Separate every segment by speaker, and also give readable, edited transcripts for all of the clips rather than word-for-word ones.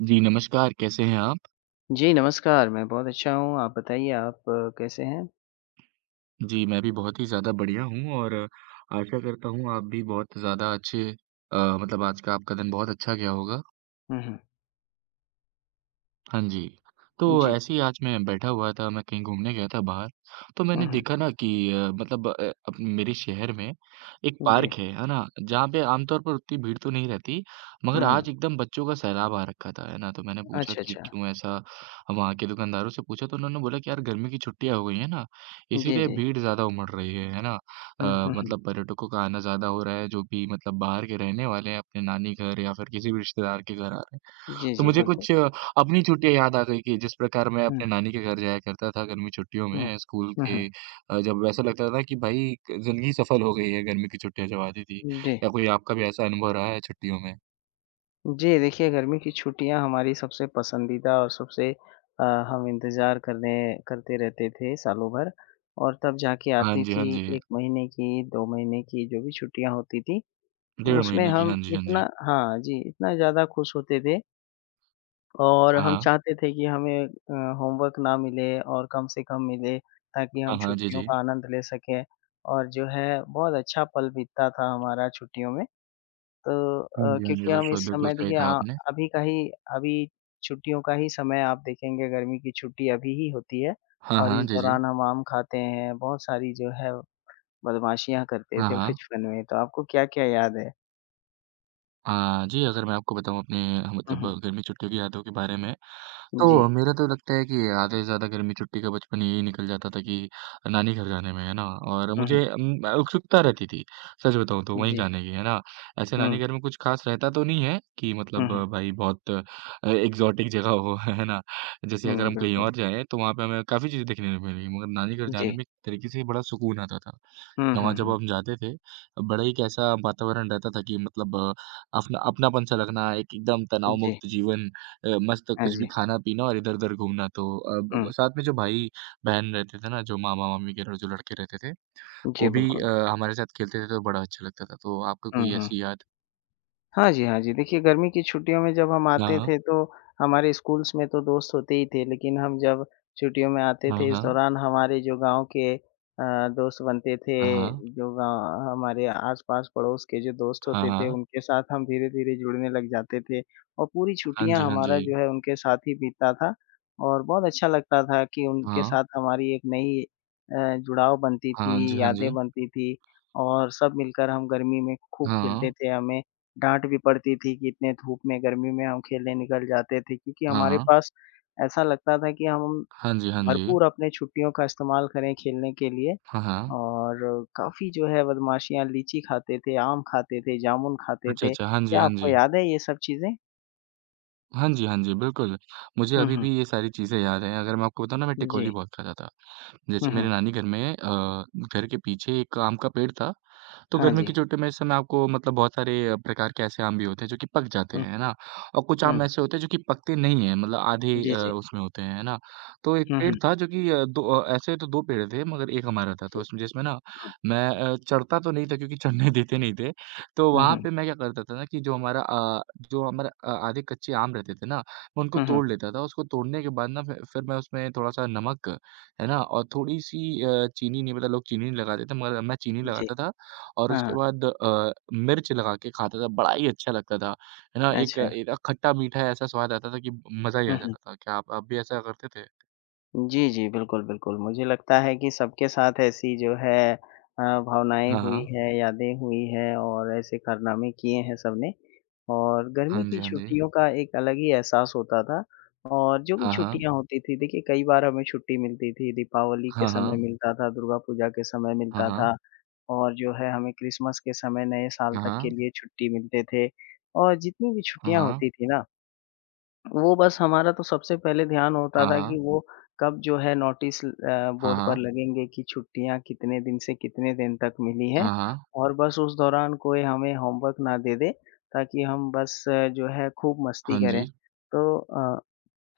Speaker 1: जी, नमस्कार, कैसे हैं आप?
Speaker 2: जी, नमस्कार, मैं बहुत अच्छा हूँ, आप बताइए आप कैसे हैं?
Speaker 1: जी, मैं भी बहुत ही ज़्यादा बढ़िया हूँ और आशा करता हूँ आप भी बहुत ज़्यादा अच्छे मतलब आज का आपका दिन बहुत अच्छा गया होगा।
Speaker 2: हुँ, हुँ।
Speaker 1: हाँ जी। तो
Speaker 2: जी।
Speaker 1: ऐसे ही आज मैं बैठा हुआ था, मैं कहीं घूमने गया था बाहर, तो
Speaker 2: हुँ,
Speaker 1: मैंने
Speaker 2: हुँ।
Speaker 1: देखा ना कि मतलब अब मेरे शहर में एक
Speaker 2: जी।
Speaker 1: पार्क है ना? जहाँ पे आमतौर पर उतनी भीड़ तो नहीं रहती,
Speaker 2: हुँ,
Speaker 1: मगर
Speaker 2: हुँ।
Speaker 1: आज एकदम बच्चों का सैलाब आ रखा था, है ना? तो मैंने पूछा
Speaker 2: अच्छा,
Speaker 1: कि
Speaker 2: अच्छा।
Speaker 1: क्यों ऐसा? वहाँ के दुकानदारों से पूछा तो उन्होंने बोला कि यार गर्मी की छुट्टियाँ हो गई हैं ना,
Speaker 2: जी,
Speaker 1: इसीलिए
Speaker 2: जी।
Speaker 1: भीड़ ज़्यादा उमड़ रही है ना?
Speaker 2: हुँ, हुँ, हुँ।
Speaker 1: मतलब पर्यटकों का आना ज़्यादा हो रहा है, जो भी मतलब बाहर के रहने वाले हैं अपने नानी घर या फिर किसी भी रिश्तेदार के घर आ रहे हैं।
Speaker 2: जी,
Speaker 1: तो
Speaker 2: जी,
Speaker 1: मुझे
Speaker 2: बिल्कुल।
Speaker 1: कुछ अपनी छुट्टियाँ याद आ गई कि जिस प्रकार मैं
Speaker 2: हुँ,
Speaker 1: अपने नानी के घर जाया करता था गर्मी छुट्टियों
Speaker 2: हुँ।
Speaker 1: में स्कूल
Speaker 2: हुँ,
Speaker 1: के
Speaker 2: हुँ।
Speaker 1: जब ऐसा लगता था कि भाई ज़िंदगी सफल हो गई है गर्मी की छुट्टियाँ जब आती थी।
Speaker 2: जी।
Speaker 1: क्या कोई आपका भी ऐसा अनुभव रहा है छुट्टियों में?
Speaker 2: जी, देखिए गर्मी की छुट्टियाँ हमारी सबसे पसंदीदा और हम इंतज़ार करने करते रहते थे सालों भर और तब जाके
Speaker 1: हाँ
Speaker 2: आती
Speaker 1: जी, हाँ
Speaker 2: थी
Speaker 1: जी।
Speaker 2: 1 महीने की, 2 महीने की जो भी छुट्टियाँ होती थी,
Speaker 1: डेढ़
Speaker 2: उसमें
Speaker 1: महीने की
Speaker 2: हम
Speaker 1: हाँ जी, हाँ जी।
Speaker 2: इतना हाँ जी, इतना ज़्यादा खुश होते थे और
Speaker 1: हाँ,
Speaker 2: हम
Speaker 1: हाँ।
Speaker 2: चाहते थे कि होमवर्क ना मिले और कम से कम मिले ताकि
Speaker 1: हाँ,
Speaker 2: हम
Speaker 1: हाँ। जी,
Speaker 2: छुट्टियों
Speaker 1: जी।
Speaker 2: का आनंद ले सकें और जो है बहुत अच्छा पल बीतता था हमारा छुट्टियों में।
Speaker 1: हाँ जी, हाँ जी।
Speaker 2: क्योंकि हम
Speaker 1: बिल्कुल,
Speaker 2: इस
Speaker 1: बिल्कुल
Speaker 2: समय
Speaker 1: सही कहा आपने।
Speaker 2: अभी का ही अभी छुट्टियों का ही समय आप देखेंगे गर्मी की छुट्टी अभी ही होती है
Speaker 1: हाँ,
Speaker 2: और
Speaker 1: हाँ।
Speaker 2: इस
Speaker 1: जी, जी।
Speaker 2: दौरान हम आम खाते हैं, बहुत सारी जो है बदमाशियाँ करते
Speaker 1: हाँ,
Speaker 2: थे
Speaker 1: हाँ।
Speaker 2: बचपन में। तो आपको क्या-क्या याद है?
Speaker 1: अ, जी अगर मैं आपको बताऊँ अपने
Speaker 2: हुँ,
Speaker 1: मतलब
Speaker 2: हुँ।
Speaker 1: गर्मी छुट्टियों की यादों के बारे में तो
Speaker 2: जी।
Speaker 1: मेरा तो लगता है कि आधे से ज़्यादा गर्मी छुट्टी का बचपन यही निकल जाता था कि नानी घर जाने में, है ना? और
Speaker 2: हुँ, हुँ।
Speaker 1: मुझे उत्सुकता रहती थी, सच बताऊँ तो वहीं
Speaker 2: जी।
Speaker 1: जाने की, है ना? ऐसे
Speaker 2: हुँ।
Speaker 1: नानी घर में कुछ खास रहता तो नहीं है कि
Speaker 2: हुँ,
Speaker 1: मतलब
Speaker 2: हुँ।
Speaker 1: भाई बहुत एक्सोटिक जगह हो, है ना? जैसे अगर
Speaker 2: हुँ,
Speaker 1: हम कहीं
Speaker 2: बिल्कुल।
Speaker 1: और जाएँ, तो वहाँ पे हमें काफ़ी चीज़ें देखने को मिलेंगी, मगर नानी घर जाने
Speaker 2: जी।
Speaker 1: में एक तरीके से बड़ा सुकून आता था।
Speaker 2: हुँ,
Speaker 1: वहाँ
Speaker 2: हुँ,
Speaker 1: जब
Speaker 2: हुँ।
Speaker 1: हम जाते थे, बड़ा ही एक ऐसा वातावरण रहता था कि मतलब अपना अपनापन-सा लगना, एक एकदम
Speaker 2: जी।
Speaker 1: तनाव-मुक्त जीवन, मस्त
Speaker 2: हाँ
Speaker 1: कुछ भी
Speaker 2: जी।
Speaker 1: खाना-पीना और इधर-उधर घूमना। तो ब
Speaker 2: हुँ,
Speaker 1: ब साथ में जो भाई-बहन रहते थे ना, जो मामा-मामी के जो लड़के रहते थे,
Speaker 2: जी
Speaker 1: वो भी
Speaker 2: बिल्कुल।
Speaker 1: हमारे साथ खेलते थे, तो बड़ा अच्छा लगता था। तो आपको
Speaker 2: हुँ,
Speaker 1: कोई
Speaker 2: हुँ।
Speaker 1: ऐसी याद?
Speaker 2: हाँ जी, हाँ जी। देखिए, गर्मी की छुट्टियों में जब हम आते
Speaker 1: हाँ,
Speaker 2: थे तो हमारे स्कूल्स में तो दोस्त होते ही थे, लेकिन हम जब छुट्टियों में आते
Speaker 1: हाँ,
Speaker 2: थे, इस
Speaker 1: हाँ।
Speaker 2: दौरान हमारे जो गाँव के दोस्त बनते थे,
Speaker 1: हाँ, हाँ।
Speaker 2: जो गाँव हमारे आस-पास पड़ोस के जो दोस्त
Speaker 1: हाँ,
Speaker 2: होते थे,
Speaker 1: हाँ।
Speaker 2: उनके साथ हम धीरे-धीरे जुड़ने लग जाते थे और पूरी
Speaker 1: हाँ
Speaker 2: छुट्टियाँ
Speaker 1: जी, हाँ जी।
Speaker 2: हमारा जो है उनके साथ ही बीतता था और बहुत अच्छा लगता था कि उनके
Speaker 1: हाँ।
Speaker 2: साथ हमारी एक नई जुड़ाव बनती
Speaker 1: हाँ जी,
Speaker 2: थी,
Speaker 1: हाँ
Speaker 2: यादें
Speaker 1: जी।
Speaker 2: बनती थी और सब मिलकर हम गर्मी में खूब खेलते
Speaker 1: हाँ।
Speaker 2: थे। हमें डाँट भी पड़ती थी कि इतने धूप में, गर्मी में हम खेलने निकल जाते थे क्योंकि
Speaker 1: हाँ,
Speaker 2: हमारे
Speaker 1: हाँ।
Speaker 2: पास ऐसा लगता था कि हम
Speaker 1: हाँ जी, हाँ जी।
Speaker 2: भरपूर अपने छुट्टियों का इस्तेमाल करें खेलने के लिए
Speaker 1: हाँ, हाँ।
Speaker 2: और काफ़ी जो है बदमाशियाँ लीची खाते थे, आम खाते थे, जामुन खाते
Speaker 1: अच्छा,
Speaker 2: थे।
Speaker 1: अच्छा। हाँ जी,
Speaker 2: क्या
Speaker 1: हाँ
Speaker 2: आपको
Speaker 1: जी।
Speaker 2: याद है ये सब चीज़ें?
Speaker 1: हाँ जी, हाँ जी, बिल्कुल। मुझे
Speaker 2: हुँ,
Speaker 1: अभी
Speaker 2: हुँ।
Speaker 1: भी ये सारी चीज़ें याद हैं। अगर मैं आपको बताऊँ ना मैं टिकोली
Speaker 2: जी।
Speaker 1: बहुत खाता था।
Speaker 2: हुँ,
Speaker 1: जैसे मेरे
Speaker 2: हुँ।
Speaker 1: नानी घर में घर के पीछे एक आम का पेड़ था तो
Speaker 2: हाँ
Speaker 1: गर्मी
Speaker 2: जी।
Speaker 1: के छुट्टियों में इस समय आपको मतलब बहुत सारे प्रकार के ऐसे आम भी होते हैं जो कि पक जाते
Speaker 2: हुँ,
Speaker 1: हैं, है ना? और कुछ आम
Speaker 2: हुँ।
Speaker 1: ऐसे होते हैं जो कि पकते नहीं हैं मतलब आधे
Speaker 2: जी, जी।
Speaker 1: उसमें होते हैं, है ना? तो एक
Speaker 2: हुँ,
Speaker 1: पेड़
Speaker 2: हुँ।
Speaker 1: था जो कि ऐसे तो 2 पेड़ थे मगर एक हमारा था तो
Speaker 2: जी।
Speaker 1: उसमें जिसमें ना
Speaker 2: हुँ।
Speaker 1: मैं चढ़ता तो नहीं था क्योंकि चढ़ने देते नहीं थे। तो
Speaker 2: हुँ,
Speaker 1: वहाँ
Speaker 2: हुँ।
Speaker 1: पे मैं क्या करता था ना कि आधे कच्चे आम रहते थे ना, मैं उनको
Speaker 2: हुँ, हुँ।
Speaker 1: तोड़ लेता था। उसको तोड़ने के बाद ना फि फिर मैं उसमें थोड़ा-सा नमक, है ना? और थोड़ी-सी चीनी नहीं पता लोग चीनी नहीं लगाते थे मगर मैं चीनी
Speaker 2: जी।
Speaker 1: लगाता था और
Speaker 2: हाँ,
Speaker 1: उसके
Speaker 2: हाँ।
Speaker 1: बाद मिर्च लगा के खाता था, बड़ा ही अच्छा लगता था, है ना? एक
Speaker 2: अच्छा।
Speaker 1: एक खट्टा-मीठा ऐसा स्वाद आता था कि मज़ा ही
Speaker 2: हुँ,
Speaker 1: आ
Speaker 2: हुँ।
Speaker 1: जाता था। क्या आप भी ऐसा करते थे?
Speaker 2: जी, जी। बिल्कुल, बिल्कुल। मुझे लगता है कि सबके साथ ऐसी जो है भावनाएँ
Speaker 1: हाँ,
Speaker 2: हुई
Speaker 1: हाँ।
Speaker 2: हैं, यादें हुई हैं और ऐसे कारनामे किए हैं सबने। और गर्मी
Speaker 1: हाँ
Speaker 2: की
Speaker 1: जी, हाँ जी।
Speaker 2: छुट्टियों का एक अलग ही एहसास होता था और जो भी
Speaker 1: हाँ, हाँ।
Speaker 2: छुट्टियाँ होती थी देखिए कई बार हमें छुट्टी मिलती थी, दीपावली के
Speaker 1: हाँ,
Speaker 2: समय
Speaker 1: हाँ।
Speaker 2: मिलता था, दुर्गा पूजा के समय
Speaker 1: हाँ,
Speaker 2: मिलता
Speaker 1: हाँ।
Speaker 2: था और जो है हमें क्रिसमस के समय नए साल
Speaker 1: हाँ,
Speaker 2: तक के
Speaker 1: हाँ।
Speaker 2: लिए छुट्टी मिलते थे और जितनी भी
Speaker 1: हाँ,
Speaker 2: छुट्टियाँ
Speaker 1: हाँ।
Speaker 2: होती थी ना वो बस हमारा तो सबसे पहले ध्यान होता
Speaker 1: हाँ,
Speaker 2: था कि
Speaker 1: हाँ।
Speaker 2: वो कब जो है नोटिस
Speaker 1: हाँ,
Speaker 2: बोर्ड पर
Speaker 1: हाँ।
Speaker 2: लगेंगे कि छुट्टियाँ कितने दिन से कितने दिन तक मिली है
Speaker 1: हाँ, हाँ।
Speaker 2: और बस उस दौरान कोई हमें होमवर्क ना दे दे, ताकि हम बस जो है खूब मस्ती
Speaker 1: हाँ जी।
Speaker 2: करें। तो अ,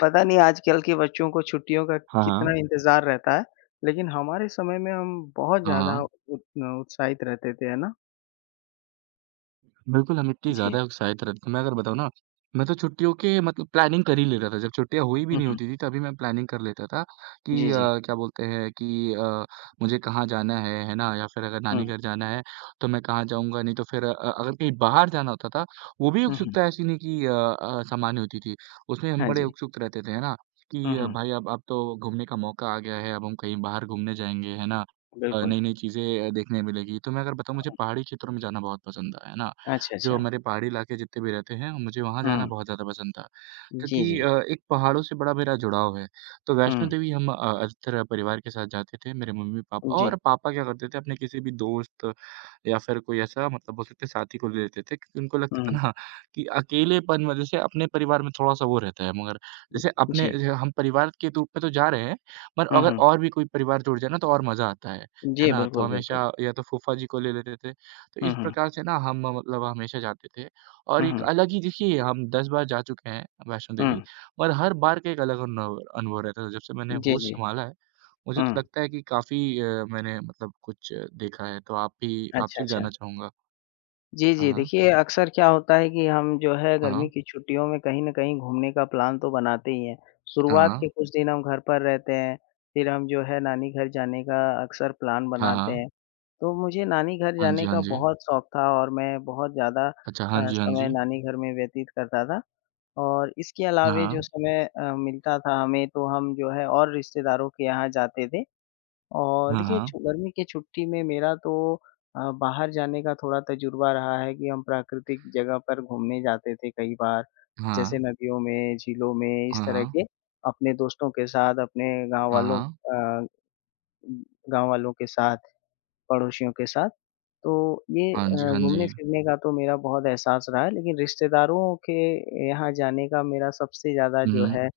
Speaker 2: पता नहीं आजकल के बच्चों को छुट्टियों का
Speaker 1: हाँ, हाँ।
Speaker 2: कितना इंतज़ार रहता है, लेकिन हमारे समय में हम बहुत
Speaker 1: हाँ,
Speaker 2: ज़्यादा
Speaker 1: हाँ।
Speaker 2: उत उत्साहित रहते थे, है ना?
Speaker 1: बिल्कुल, हम इतनी
Speaker 2: जी।
Speaker 1: ज़्यादा उत्साहित रहते थे तो मैं अगर बताऊँ ना, मैं तो छुट्टियों के मतलब प्लानिंग कर ही लेता था, जब छुट्टियाँ हुई भी
Speaker 2: हुँ,
Speaker 1: नहीं
Speaker 2: हुँ।
Speaker 1: होती थी तभी मैं प्लानिंग कर लेता था कि
Speaker 2: जी, जी।
Speaker 1: क्या बोलते हैं कि मुझे कहाँ जाना है ना? या फिर अगर
Speaker 2: हुँ,
Speaker 1: नानी घर जाना है, तो मैं कहाँ जाऊँगा, नहीं तो फिर अगर कहीं बाहर जाना होता था, वो भी
Speaker 2: हुँ, हुँ।
Speaker 1: उत्सुकता ऐसी नहीं कि सामान्य होती थी, उसमें हम
Speaker 2: हाँ
Speaker 1: बड़े
Speaker 2: जी।
Speaker 1: उत्सुक रहते थे, है ना?
Speaker 2: हुँ,
Speaker 1: कि
Speaker 2: हुँ।
Speaker 1: भाई अब तो घूमने का मौका आ गया है, अब हम कहीं बाहर घूमने जाएँगे, है ना?
Speaker 2: बिल्कुल।
Speaker 1: नई-नई चीज़ें देखने मिलेगी, तो मैं अगर बताऊँ मुझे पहाड़ी क्षेत्रों में जाना बहुत पसंद है ना?
Speaker 2: अच्छा,
Speaker 1: जो
Speaker 2: अच्छा।
Speaker 1: हमारे पहाड़ी इलाके जितने भी रहते हैं, मुझे वहाँ जाना
Speaker 2: हुँ।
Speaker 1: बहुत ज़्यादा पसंद था।
Speaker 2: जी,
Speaker 1: क्योंकि
Speaker 2: जी।
Speaker 1: एक पहाड़ों से बड़ा मेरा जुड़ाव है। तो वैष्णो
Speaker 2: हुँ,
Speaker 1: देवी हम अधिकतर परिवार के साथ जाते थे, मेरे मम्मी-पापा
Speaker 2: जी।
Speaker 1: और पापा क्या करते थे अपने किसी भी दोस्त या फिर कोई ऐसा मतलब बोल सकते हैं साथी को ले लेते थे क्योंकि उनको
Speaker 2: हुँ,
Speaker 1: लगता था
Speaker 2: हुँ।
Speaker 1: ना कि अकेलेपन वजह से अपने परिवार में थोड़ा-सा वो रहता है मगर जैसे अपने
Speaker 2: जी।
Speaker 1: ज हम परिवार के रूप में तो जा रहे हैं, पर
Speaker 2: हुँ,
Speaker 1: अगर
Speaker 2: हुँ।
Speaker 1: और भी कोई परिवार जुड़ जाए ना तो और मज़ा आता है। है
Speaker 2: जी,
Speaker 1: ना? तो
Speaker 2: बिल्कुल, बिल्कुल।
Speaker 1: हमेशा या तो फूफा जी को ले लेते थे तो
Speaker 2: हुँ,
Speaker 1: इस
Speaker 2: हुँ।
Speaker 1: प्रकार से ना हम मतलब हमेशा जाते थे और
Speaker 2: हुँ,
Speaker 1: एक
Speaker 2: हुँ।
Speaker 1: अलग ही देखिए हम 10 बार जा चुके हैं वैष्णो देवी
Speaker 2: हुँ।
Speaker 1: और हर बार का एक अलग अनुभव अनुभव रहता था। जब से मैंने
Speaker 2: जी,
Speaker 1: होश
Speaker 2: जी।
Speaker 1: सँभाला है, मुझे
Speaker 2: हुँ।
Speaker 1: तो लगता है कि काफ़ी मैंने मतलब कुछ देखा है, तो आप भी
Speaker 2: अच्छा,
Speaker 1: आपसे भी
Speaker 2: अच्छा।
Speaker 1: जानना चाहूँगा?
Speaker 2: जी, जी।
Speaker 1: हाँ,
Speaker 2: देखिए, अक्सर क्या होता है कि हम जो है गर्मी
Speaker 1: हाँ,
Speaker 2: की छुट्टियों में कहीं न कहीं घूमने का प्लान तो बनाते ही हैं।
Speaker 1: हाँ,
Speaker 2: शुरुआत के
Speaker 1: हाँ,
Speaker 2: कुछ दिन हम घर पर रहते हैं, फिर हम जो है नानी घर जाने का अक्सर प्लान
Speaker 1: हाँ,
Speaker 2: बनाते
Speaker 1: हाँ।
Speaker 2: हैं। तो मुझे नानी घर
Speaker 1: हाँ जी,
Speaker 2: जाने
Speaker 1: हाँ
Speaker 2: का
Speaker 1: जी।
Speaker 2: बहुत शौक था और मैं बहुत ज़्यादा
Speaker 1: अच्छा,
Speaker 2: अ,
Speaker 1: हाँ जी, हाँ
Speaker 2: समय
Speaker 1: जी।
Speaker 2: नानी घर में व्यतीत करता था। और इसके अलावे
Speaker 1: हाँ,
Speaker 2: जो समय मिलता था हमें तो हम जो है और रिश्तेदारों के यहाँ जाते थे और
Speaker 1: हाँ,
Speaker 2: देखिए
Speaker 1: हाँ,
Speaker 2: छु गर्मी की छुट्टी में मेरा तो बाहर जाने का थोड़ा तजुर्बा रहा है कि हम प्राकृतिक जगह पर घूमने जाते थे कई बार।
Speaker 1: हाँ,
Speaker 2: जैसे नदियों में, झीलों में इस
Speaker 1: हाँ,
Speaker 2: तरह
Speaker 1: हाँ,
Speaker 2: के अपने दोस्तों के साथ, अपने
Speaker 1: हाँ, हाँ,
Speaker 2: गाँव वालों के साथ, पड़ोसियों के साथ। तो ये
Speaker 1: हाँ
Speaker 2: अ,
Speaker 1: जी, हाँ जी।
Speaker 2: घूमने-फिरने का तो मेरा बहुत एहसास रहा है, लेकिन रिश्तेदारों के यहाँ जाने का मेरा सबसे ज़्यादा जो
Speaker 1: हुँ,
Speaker 2: है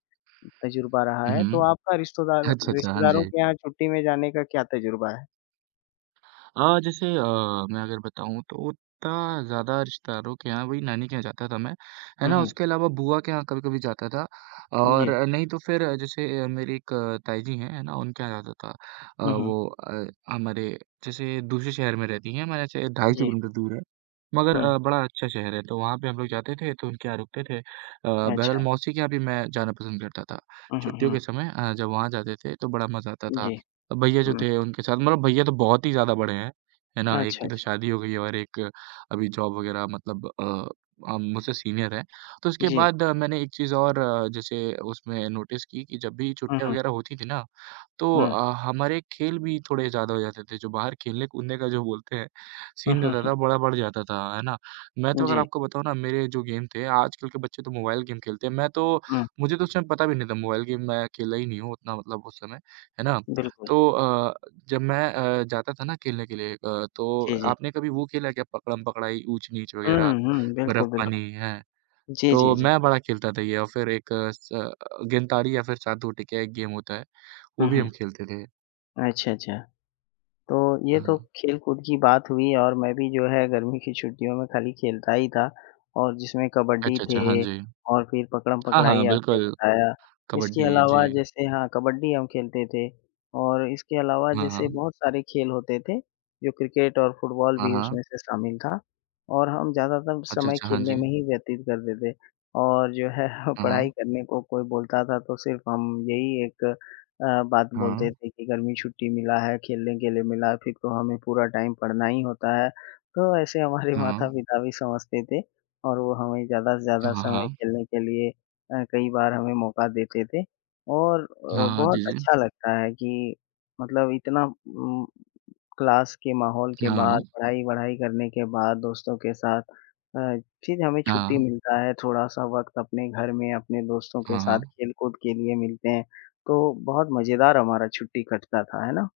Speaker 2: तजुर्बा रहा
Speaker 1: हुँ,
Speaker 2: है। तो
Speaker 1: हुँ।
Speaker 2: आपका
Speaker 1: अच्छा, अच्छा, हाँ
Speaker 2: रिश्तेदारों
Speaker 1: जी।
Speaker 2: के यहाँ छुट्टी में जाने का क्या तजुर्बा है?
Speaker 1: जैसे मैं अगर बताऊँ तो उतना ज़्यादा रिश्तेदारों के यहाँ वही नानी के यहाँ जाता था मैं, है
Speaker 2: हुँ,
Speaker 1: ना?
Speaker 2: हुँ।
Speaker 1: उसके अलावा बुआ के यहाँ कभी-कभी जाता था और
Speaker 2: जी।
Speaker 1: नहीं तो फिर जैसे मेरी एक ताई जी हैं, है ना? उनके यहाँ जाता था।
Speaker 2: हुँ, हुँ।
Speaker 1: हमारे जैसे दूसरे शहर में रहती हैं, हमारे यहाँ से 250
Speaker 2: जी।
Speaker 1: किलोमीटर दूर है। मगर
Speaker 2: हुँ।
Speaker 1: बड़ा अच्छा शहर है, तो वहाँ पे हम लोग जाते थे, तो उनके यहाँ रुकते थे। बहरहाल
Speaker 2: अच्छा।
Speaker 1: मौसी के यहाँ भी मैं जाना पसंद करता था।
Speaker 2: हुँ, हुँ,
Speaker 1: छुट्टियों
Speaker 2: हुँ।
Speaker 1: के समय जब वहाँ जाते थे तो बड़ा मज़ा आता था।
Speaker 2: जी।
Speaker 1: भैया जो
Speaker 2: हुँ।
Speaker 1: थे उनके साथ मतलब भैया तो बहुत ही ज़्यादा बड़े हैं, है ना? एक
Speaker 2: अच्छा,
Speaker 1: की तो
Speaker 2: अच्छा।
Speaker 1: शादी हो गई है और एक अभी जॉब वग़ैरह मतलब मुझसे सीनियर है। तो उसके
Speaker 2: जी।
Speaker 1: बाद मैंने एक चीज़ और जैसे उसमें नोटिस की कि जब भी
Speaker 2: हुँ,
Speaker 1: छुट्टियाँ
Speaker 2: हुँ।
Speaker 1: वग़ैरह होती थी ना तो
Speaker 2: हुँ।
Speaker 1: हमारे खेल भी थोड़े ज़्यादा हो जाते थे, जो बाहर खेलने-कूदने का जो बोलते हैं,
Speaker 2: हुँ,
Speaker 1: सीन
Speaker 2: हुँ,
Speaker 1: रहता
Speaker 2: हुँ।
Speaker 1: था, बड़ा बढ़ जाता था, है ना? मैं तो अगर
Speaker 2: जी।
Speaker 1: आपको बताऊँ ना, मेरे जो गेम थे आजकल के बच्चे तो मोबाइल गेम खेलते हैं, मैं तो
Speaker 2: हुँ।
Speaker 1: मुझे तो उस समय पता भी नहीं था, मोबाइल गेम मैं खेला ही नहीं हूँ उतना मतलब उस समय, है ना?
Speaker 2: बिल्कुल।
Speaker 1: तो जब मैं जाता था ना खेलने के लिए तो
Speaker 2: जी, जी।
Speaker 1: आपने कभी वो खेला है क्या पकड़म-पकड़ाई, ऊच-नीच
Speaker 2: हुँ,
Speaker 1: वगैरह,
Speaker 2: हुँ। बिल्कुल, बिल्कुल।
Speaker 1: बर्फ़-पानी, हैं?
Speaker 2: जी,
Speaker 1: तो
Speaker 2: जी, जी।
Speaker 1: मैं बड़ा खेलता था ये और फिर एक गेंद-ताड़ी या फिर सात-दो टिकिया एक गेम होता है,
Speaker 2: हुँ,
Speaker 1: वो भी
Speaker 2: हुँ।
Speaker 1: हम खेलते थे।
Speaker 2: अच्छा, अच्छा। तो ये तो
Speaker 1: हाँ।
Speaker 2: खेल-कूद की बात हुई और मैं भी जो है गर्मी की छुट्टियों में खाली खेलता ही था और जिसमें कबड्डी
Speaker 1: अच्छा,
Speaker 2: थे
Speaker 1: अच्छा, हाँ जी।
Speaker 2: और फिर
Speaker 1: हाँ,
Speaker 2: पकड़म-पकड़ाई
Speaker 1: हाँ,
Speaker 2: आपने
Speaker 1: बिल्कुल,
Speaker 2: बताया। इसके
Speaker 1: कबड्डी,
Speaker 2: अलावा
Speaker 1: जी।
Speaker 2: जैसे हाँ, कबड्डी हम खेलते थे और इसके अलावा
Speaker 1: हाँ,
Speaker 2: जैसे
Speaker 1: हाँ।
Speaker 2: बहुत सारे खेल होते थे, जो क्रिकेट और फुटबॉल
Speaker 1: हाँ,
Speaker 2: भी
Speaker 1: हाँ।
Speaker 2: उसमें से शामिल था और हम ज़्यादातर
Speaker 1: अच्छा,
Speaker 2: समय
Speaker 1: अच्छा, हाँ
Speaker 2: खेलने
Speaker 1: जी।
Speaker 2: में ही व्यतीत करते थे और जो है
Speaker 1: हाँ,
Speaker 2: पढ़ाई
Speaker 1: हाँ।
Speaker 2: करने को कोई बोलता था तो सिर्फ़ हम यही एक बात
Speaker 1: हाँ,
Speaker 2: बोलते थे कि गर्मी छुट्टी मिला है, खेलने के लिए मिला है, फिर तो हमें पूरा टाइम पढ़ना ही होता है। तो ऐसे हमारे
Speaker 1: हाँ।
Speaker 2: माता-पिता भी समझते थे और वो हमें ज़्यादा से ज़्यादा
Speaker 1: हाँ,
Speaker 2: समय
Speaker 1: हाँ।
Speaker 2: खेलने के लिए कई बार हमें मौका देते थे और
Speaker 1: हाँ, हाँ,
Speaker 2: बहुत
Speaker 1: जी, जी।
Speaker 2: अच्छा लगता है कि मतलब इतना क्लास के माहौल के
Speaker 1: हाँ,
Speaker 2: बाद,
Speaker 1: हाँ।
Speaker 2: पढ़ाई-वढ़ाई करने के बाद दोस्तों के साथ अ, फिर हमें छुट्टी
Speaker 1: हाँ,
Speaker 2: मिलता है, थोड़ा-सा वक़्त अपने घर में अपने दोस्तों के
Speaker 1: हाँ। हाँ,
Speaker 2: साथ खेल-कूद के लिए मिलते हैं, तो बहुत मज़ेदार हमारा छुट्टी कटता था, है ना?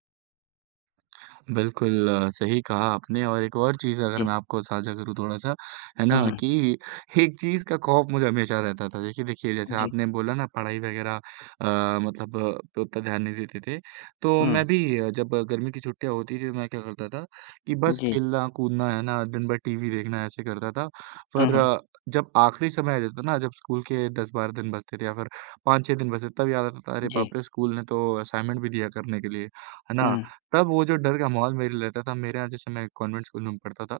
Speaker 1: बिल्कुल, सही कहा आपने और एक और चीज़ अगर
Speaker 2: जी।
Speaker 1: मैं आपको साझा करूँ थोड़ा-सा, है
Speaker 2: हुँ,
Speaker 1: ना?
Speaker 2: हुँ।
Speaker 1: कि एक चीज़ का खौफ मुझे हमेशा रहता था। देखिए देखिए, जैसे
Speaker 2: जी।
Speaker 1: आपने बोला ना पढ़ाई वग़ैरह मतलब पे उतना ध्यान नहीं देते थे। तो
Speaker 2: हुँ।
Speaker 1: मैं भी जब गर्मी की छुट्टियाँ होती थी, मैं क्या करता था कि बस
Speaker 2: जी।
Speaker 1: खेलना-कूदना, है ना? दिन भर टीवी देखना, ऐसे करता था।
Speaker 2: हुँ,
Speaker 1: पर
Speaker 2: हुँ।
Speaker 1: जब आखिरी समय आ जाता ना, जब स्कूल के 10-12 दिन बचते थे या फिर 5-6 दिन बचते, तब याद आता था, "अरे
Speaker 2: जी।
Speaker 1: बाप रे! स्कूल ने तो असाइनमेंट भी दिया करने के लिए।" है ना?
Speaker 2: हुँ।
Speaker 1: तब वो जो डर का माहौल मेरे लिए रहता था, मेरे यहाँ जैसे मैं कॉन्वेंट स्कूल में पढ़ता था,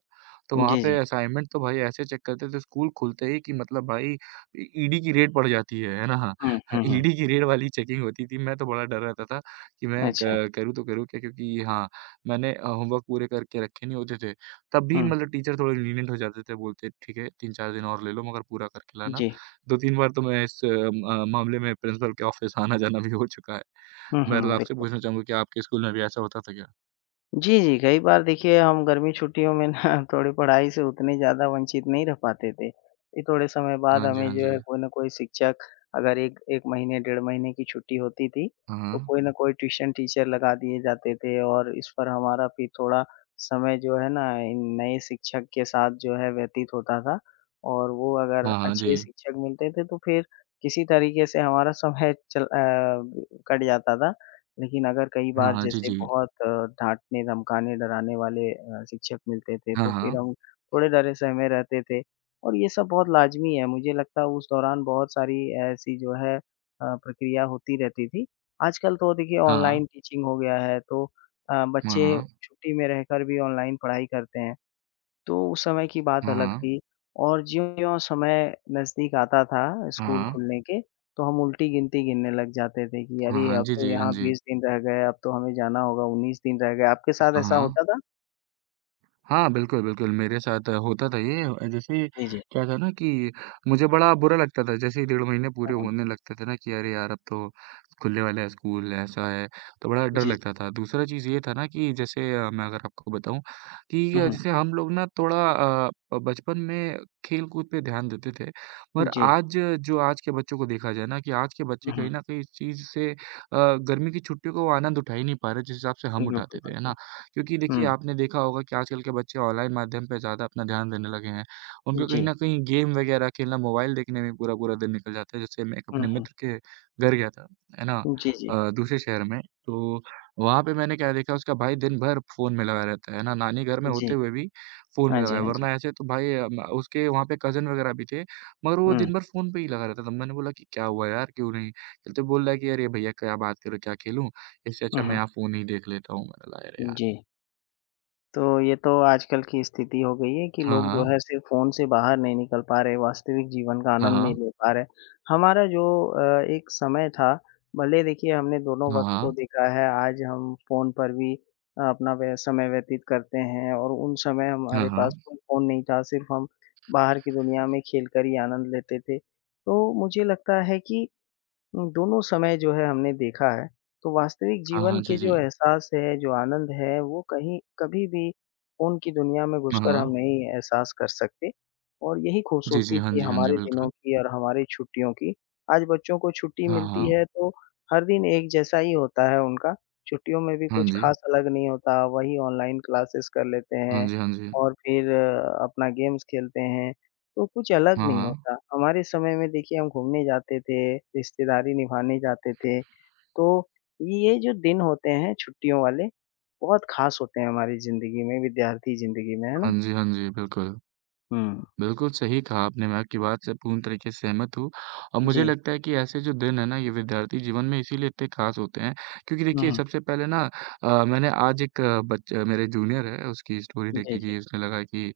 Speaker 1: तो वहाँ
Speaker 2: जी,
Speaker 1: पे
Speaker 2: जी।
Speaker 1: असाइनमेंट तो भाई ऐसे चेक करते थे स्कूल खुलते ही कि मतलब भाई इ ईडी की रेड पड़ जाती है ना?
Speaker 2: हुँ, हुँ, हुँ।
Speaker 1: ईडी की रेड वाली चेकिंग होती थी, मैं तो बड़ा डर रहता था कि मैं
Speaker 2: अच्छा।
Speaker 1: क करूँ तो करूँ क्या? क्योंकि हाँ, मैंने होमवर्क पूरे करके रखे नहीं होते थे, तब भी
Speaker 2: हुँ।
Speaker 1: मतलब टीचर थोड़े lenient हो जाते थे, बोलते ठीक है 3-4 दिन और ले लो मगर पूरा करके लाना।
Speaker 2: जी।
Speaker 1: 2-3 बार तो मैं इस मामले में प्रिंसिपल के ऑफ़िस आना-जाना भी हो चुका है।
Speaker 2: हुँ,
Speaker 1: बहरहाल
Speaker 2: हुँ।
Speaker 1: आपसे
Speaker 2: बिल्कुल।
Speaker 1: पूछना चाहूँगा कि आपके स्कूल में भी ऐसा होता था क्या?
Speaker 2: जी, जी। कई बार देखिए हम गर्मी छुट्टियों में ना थोड़ी पढ़ाई से उतने ज़्यादा वंचित नहीं रह पाते थे। फिर थोड़े समय बाद
Speaker 1: हाँ जी,
Speaker 2: हमें
Speaker 1: हाँ
Speaker 2: जो
Speaker 1: जी।
Speaker 2: है कोई न कोई शिक्षक अगर 1 महीने, डेढ़ महीने की छुट्टी होती थी,
Speaker 1: हाँ,
Speaker 2: तो
Speaker 1: हाँ।
Speaker 2: कोई न कोई ट्यूशन टीचर लगा दिए जाते थे और इस पर हमारा फिर थोड़ा समय जो है ना इन नए शिक्षक के साथ जो है व्यतीत होता था। और वो अगर
Speaker 1: हाँ, हाँ, जी।
Speaker 2: अच्छे शिक्षक मिलते थे तो फिर किसी तरीके से हमारा समय कट जाता था। लेकिन अगर कई
Speaker 1: हाँ,
Speaker 2: बार
Speaker 1: हाँ, जी,
Speaker 2: जैसे
Speaker 1: जी।
Speaker 2: बहुत अ, डाँटने, धमकाने, डराने वाले शिक्षक मिलते थे,
Speaker 1: हाँ,
Speaker 2: तो फिर
Speaker 1: हाँ।
Speaker 2: हम थोड़े डरे-सहमे रहते थे और ये सब बहुत लाज़मी है। मुझे लगता है उस दौरान बहुत सारी ऐसी जो है प्रक्रिया होती रहती थी। आजकल तो देखिए
Speaker 1: हाँ,
Speaker 2: ऑनलाइन
Speaker 1: हाँ।
Speaker 2: टीचिंग हो गया है, तो
Speaker 1: हाँ,
Speaker 2: बच्चे
Speaker 1: हाँ।
Speaker 2: छुट्टी में रहकर भी ऑनलाइन पढ़ाई करते हैं। तो उस समय की बात
Speaker 1: हाँ,
Speaker 2: अलग
Speaker 1: हाँ।
Speaker 2: थी और ज्यों-ज्यों समय नज़दीक आता था
Speaker 1: हाँ,
Speaker 2: स्कूल
Speaker 1: हाँ।
Speaker 2: खुलने के, तो हम उल्टी गिनती गिनने लग जाते थे कि
Speaker 1: हाँ,
Speaker 2: अरे!
Speaker 1: हाँ।
Speaker 2: अब
Speaker 1: जी,
Speaker 2: तो
Speaker 1: जी। हाँ
Speaker 2: यहाँ
Speaker 1: जी।
Speaker 2: 20 दिन रह गए, अब तो हमें जाना होगा, 19 दिन रह गए। आपके साथ
Speaker 1: हाँ,
Speaker 2: ऐसा
Speaker 1: हाँ।
Speaker 2: होता था?
Speaker 1: हाँ, बिल्कुल, बिल्कुल, मेरे साथ होता था ये जैसे
Speaker 2: जी, जी।
Speaker 1: क्या था ना कि मुझे बड़ा बुरा लगता था, जैसे ही डेढ़ महीने
Speaker 2: हुँ,
Speaker 1: पूरे
Speaker 2: हुँ।
Speaker 1: होने लगते थे ना कि अरे यार! अब तो खुलने वाला है स्कूल, ऐसा है, तो बड़ा डर
Speaker 2: जी, जी।
Speaker 1: लगता था। दूसरा चीज़ ये था ना कि जैसे मैं अगर आपको बताऊँ कि
Speaker 2: हुँ, हुँ।
Speaker 1: जैसे हम लोग ना थोड़ा अ, बचपन में खेल-कूद पे ध्यान देते थे, पर
Speaker 2: जी।
Speaker 1: आज जो आज के बच्चों को देखा जाए ना कि आज के बच्चे
Speaker 2: हुँ, हुँ।
Speaker 1: कहीं न कहीं इस चीज़ से गर्मी की छुट्टियों का वो आनंद उठा ही नहीं पा रहे, जिस हिसाब से हम
Speaker 2: बिल्कुल,
Speaker 1: उठाते थे, है
Speaker 2: बिल्कुल।
Speaker 1: ना? क्योंकि देखिए,
Speaker 2: हुँ,
Speaker 1: आपने देखा होगा कि आजकल के बच्चे ऑनलाइन माध्यम पे ज़्यादा अपना ध्यान देने लगे हैं। उनको कहीं
Speaker 2: जी।
Speaker 1: न कहीं गेम वगैरह खेलना, मोबाइल देखने में पूरा-पूरा दिन निकल जाता है। जैसे मैं एक
Speaker 2: हुँ,
Speaker 1: अपने
Speaker 2: हुँ।
Speaker 1: मित्र के घर गया था, है ना?
Speaker 2: जी, जी।
Speaker 1: दूसरे शहर में, तो वहाँ पे मैंने क्या देखा, उसका भाई दिन भर फ़ोन में लगा रहता है ना? नानी घर में
Speaker 2: जी।
Speaker 1: होते हुए भी फ़ोन में
Speaker 2: हाँ
Speaker 1: लगा
Speaker 2: जी,
Speaker 1: है,
Speaker 2: हाँ जी।
Speaker 1: वरना ऐसे तो भाई उसके वहाँ पे कज़िन वगैरह भी थे, मगर वो
Speaker 2: हुँ,
Speaker 1: दिन भर फ़ोन पे ही लगा रहता था। मैंने बोला कि, "क्या हुआ यार, क्यों नहीं खेलते?" बोल रहा है कि, "अरे भैया, क्या बात करो, क्या खेलूँ? इससे
Speaker 2: हुँ,
Speaker 1: अच्छा मैं
Speaker 2: हुँ।
Speaker 1: यहाँ फ़ोन ही देख लेता हूँ।" मैंने बोला, "अरे यार।"
Speaker 2: जी। तो ये तो आजकल की स्थिति हो गई है कि लोग जो
Speaker 1: हाँ,
Speaker 2: है सिर्फ़ फ़ोन से बाहर नहीं निकल पा रहे, वास्तविक जीवन का
Speaker 1: हाँ,
Speaker 2: आनंद नहीं
Speaker 1: हाँ,
Speaker 2: ले पा रहे। हमारा जो एक समय था, भले देखिए हमने दोनों
Speaker 1: हाँ,
Speaker 2: वक़्त को
Speaker 1: हाँ,
Speaker 2: देखा है, आज हम फ़ोन पर भी अपना व्य समय व्यतीत करते हैं और उन समय
Speaker 1: हाँ,
Speaker 2: हमारे पास
Speaker 1: हाँ,
Speaker 2: कोई फ़ोन नहीं था, सिर्फ़ हम बाहर की दुनिया में खेलकर ही आनंद लेते थे। तो मुझे लगता है कि दोनों समय जो है हमने देखा है, तो वास्तविक
Speaker 1: हाँ,
Speaker 2: जीवन
Speaker 1: हाँ,
Speaker 2: के
Speaker 1: जी,
Speaker 2: जो
Speaker 1: जी,
Speaker 2: एहसास है, जो आनंद है, वो कहीं कभी भी फ़ोन की दुनिया में
Speaker 1: हाँ,
Speaker 2: घुसकर हम
Speaker 1: हाँ,
Speaker 2: नहीं एहसास कर सकते और यही
Speaker 1: जी, जी,
Speaker 2: खूबसूरती
Speaker 1: हाँ
Speaker 2: थी
Speaker 1: जी, हाँ जी,
Speaker 2: हमारे दिनों
Speaker 1: बिल्कुल,
Speaker 2: की और हमारी छुट्टियों की। आज बच्चों को छुट्टी
Speaker 1: हाँ,
Speaker 2: मिलती
Speaker 1: हाँ,
Speaker 2: है तो हर दिन एक जैसा ही होता है उनका, छुट्टियों में भी
Speaker 1: हाँ
Speaker 2: कुछ
Speaker 1: जी,
Speaker 2: ख़ास अलग नहीं होता, वही ऑनलाइन क्लासेस कर लेते
Speaker 1: हाँ
Speaker 2: हैं
Speaker 1: जी, हाँ जी,
Speaker 2: और फिर अपना गेम्स खेलते हैं। तो कुछ अलग
Speaker 1: हाँ,
Speaker 2: नहीं
Speaker 1: हाँ,
Speaker 2: होता। हमारे समय में देखिए हम घूमने जाते थे, रिश्तेदारी निभाने जाते थे। तो ये जो दिन होते हैं छुट्टियों वाले, बहुत ख़ास होते हैं हमारी ज़िंदगी में, विद्यार्थी ज़िंदगी में, है ना?
Speaker 1: हाँ जी, हाँ जी, बिल्कुल।
Speaker 2: हुँ।
Speaker 1: बिल्कुल सही कहा आपने, मैं आपकी बात से पूर्ण तरीके से सहमत हूँ और मुझे
Speaker 2: जी।
Speaker 1: लगता है कि ऐसे जो दिन है ना, ये विद्यार्थी जीवन में इसीलिए इतने खास होते हैं क्योंकि
Speaker 2: हुँ,
Speaker 1: देखिए
Speaker 2: हुँ।
Speaker 1: सबसे पहले ना मैंने आज एक बच मेरे जूनियर है, उसकी स्टोरी
Speaker 2: जी,
Speaker 1: देखी
Speaker 2: जी।
Speaker 1: कि उसने लगा कि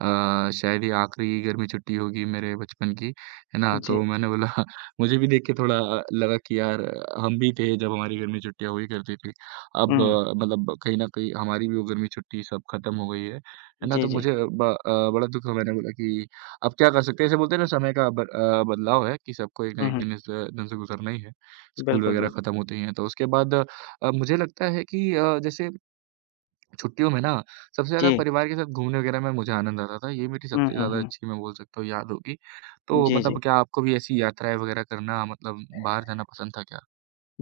Speaker 1: शायद ये आखिरी गर्मी छुट्टी होगी मेरे बचपन की, है ना?
Speaker 2: जी।
Speaker 1: तो मैंने बोला मुझे भी देख के थोड़ा लगा कि यार हम भी थे जब हमारी गर्मी छुट्टियाँ हुई करती थी।
Speaker 2: हुँ,
Speaker 1: अब
Speaker 2: हुँ।
Speaker 1: मतलब कहीं न कहीं हमारी भी वो गर्मी छुट्टी सब खत्म हो गई है। है ना?
Speaker 2: जी,
Speaker 1: तो
Speaker 2: जी।
Speaker 1: मुझे बड़ा दुःख हुआ, मैंने बोला कि अब क्या कर सकते हैं? ऐसे बोलते हैं ना समय का बदलाव है कि सबको एक ना
Speaker 2: हुँ,
Speaker 1: एक
Speaker 2: हुँ।
Speaker 1: दिन इस दिन से गुज़रना ही है। स्कूल
Speaker 2: बिल्कुल,
Speaker 1: वगैरह
Speaker 2: बिल्कुल।
Speaker 1: खत्म होते ही हैं, तो उसके बाद मुझे लगता है कि जैसे छुट्टियों में ना सबसे ज़्यादा
Speaker 2: जी।
Speaker 1: परिवार के साथ घूमने वगैरह में मुझे आनंद आता था। ये मेरी
Speaker 2: हुँ,
Speaker 1: सबसे
Speaker 2: हुँ,
Speaker 1: ज़्यादा
Speaker 2: हुँ।
Speaker 1: अच्छी मैं बोल सकता हूँ याद होगी। तो
Speaker 2: जी, जी।
Speaker 1: मतलब क्या आपको भी ऐसी यात्राएँ वगैरह करना मतलब बाहर जाना पसंद था क्या?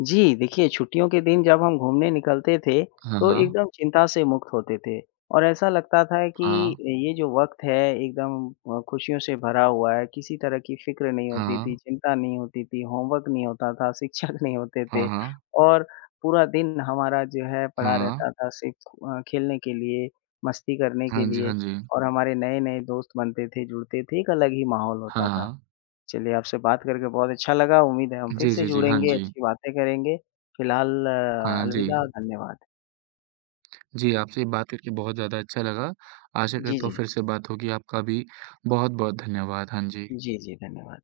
Speaker 2: जी, देखिए छुट्टियों के दिन जब हम घूमने निकलते थे,
Speaker 1: हाँ,
Speaker 2: तो हुँ।
Speaker 1: हाँ।
Speaker 2: एकदम चिंता से मुक्त होते थे और ऐसा लगता था कि
Speaker 1: हाँ,
Speaker 2: ये जो वक़्त है एकदम खुशियों से भरा हुआ है, किसी तरह की फ़िक्र नहीं होती थी,
Speaker 1: हाँ।
Speaker 2: चिंता नहीं होती थी, होमवर्क नहीं होता था, शिक्षक नहीं होते
Speaker 1: हाँ,
Speaker 2: थे
Speaker 1: हाँ।
Speaker 2: और पूरा दिन हमारा जो है पड़ा
Speaker 1: हाँ।
Speaker 2: रहता था सिर्फ़ खेलने के लिए, मस्ती करने के
Speaker 1: हाँ जी,
Speaker 2: लिए
Speaker 1: हाँ जी।
Speaker 2: और हमारे नए-नए दोस्त बनते थे, जुड़ते थे, एक अलग ही माहौल
Speaker 1: हाँ,
Speaker 2: होता था।
Speaker 1: हाँ।
Speaker 2: चलिए आपसे बात करके बहुत अच्छा लगा। उम्मीद है हम फिर
Speaker 1: जी,
Speaker 2: से
Speaker 1: जी, जी। हाँ
Speaker 2: जुड़ेंगे,
Speaker 1: जी।
Speaker 2: अच्छी बातें करेंगे। फिलहाल
Speaker 1: हाँ जी।
Speaker 2: अलविदा, धन्यवाद।
Speaker 1: जी, आपसे बात करके बहुत ज़्यादा अच्छा लगा। आशा
Speaker 2: जी,
Speaker 1: करता हूँ
Speaker 2: जी।
Speaker 1: फिर से बात होगी। आपका भी बहुत-बहुत धन्यवाद। हाँ जी।
Speaker 2: जी, जी, धन्यवाद।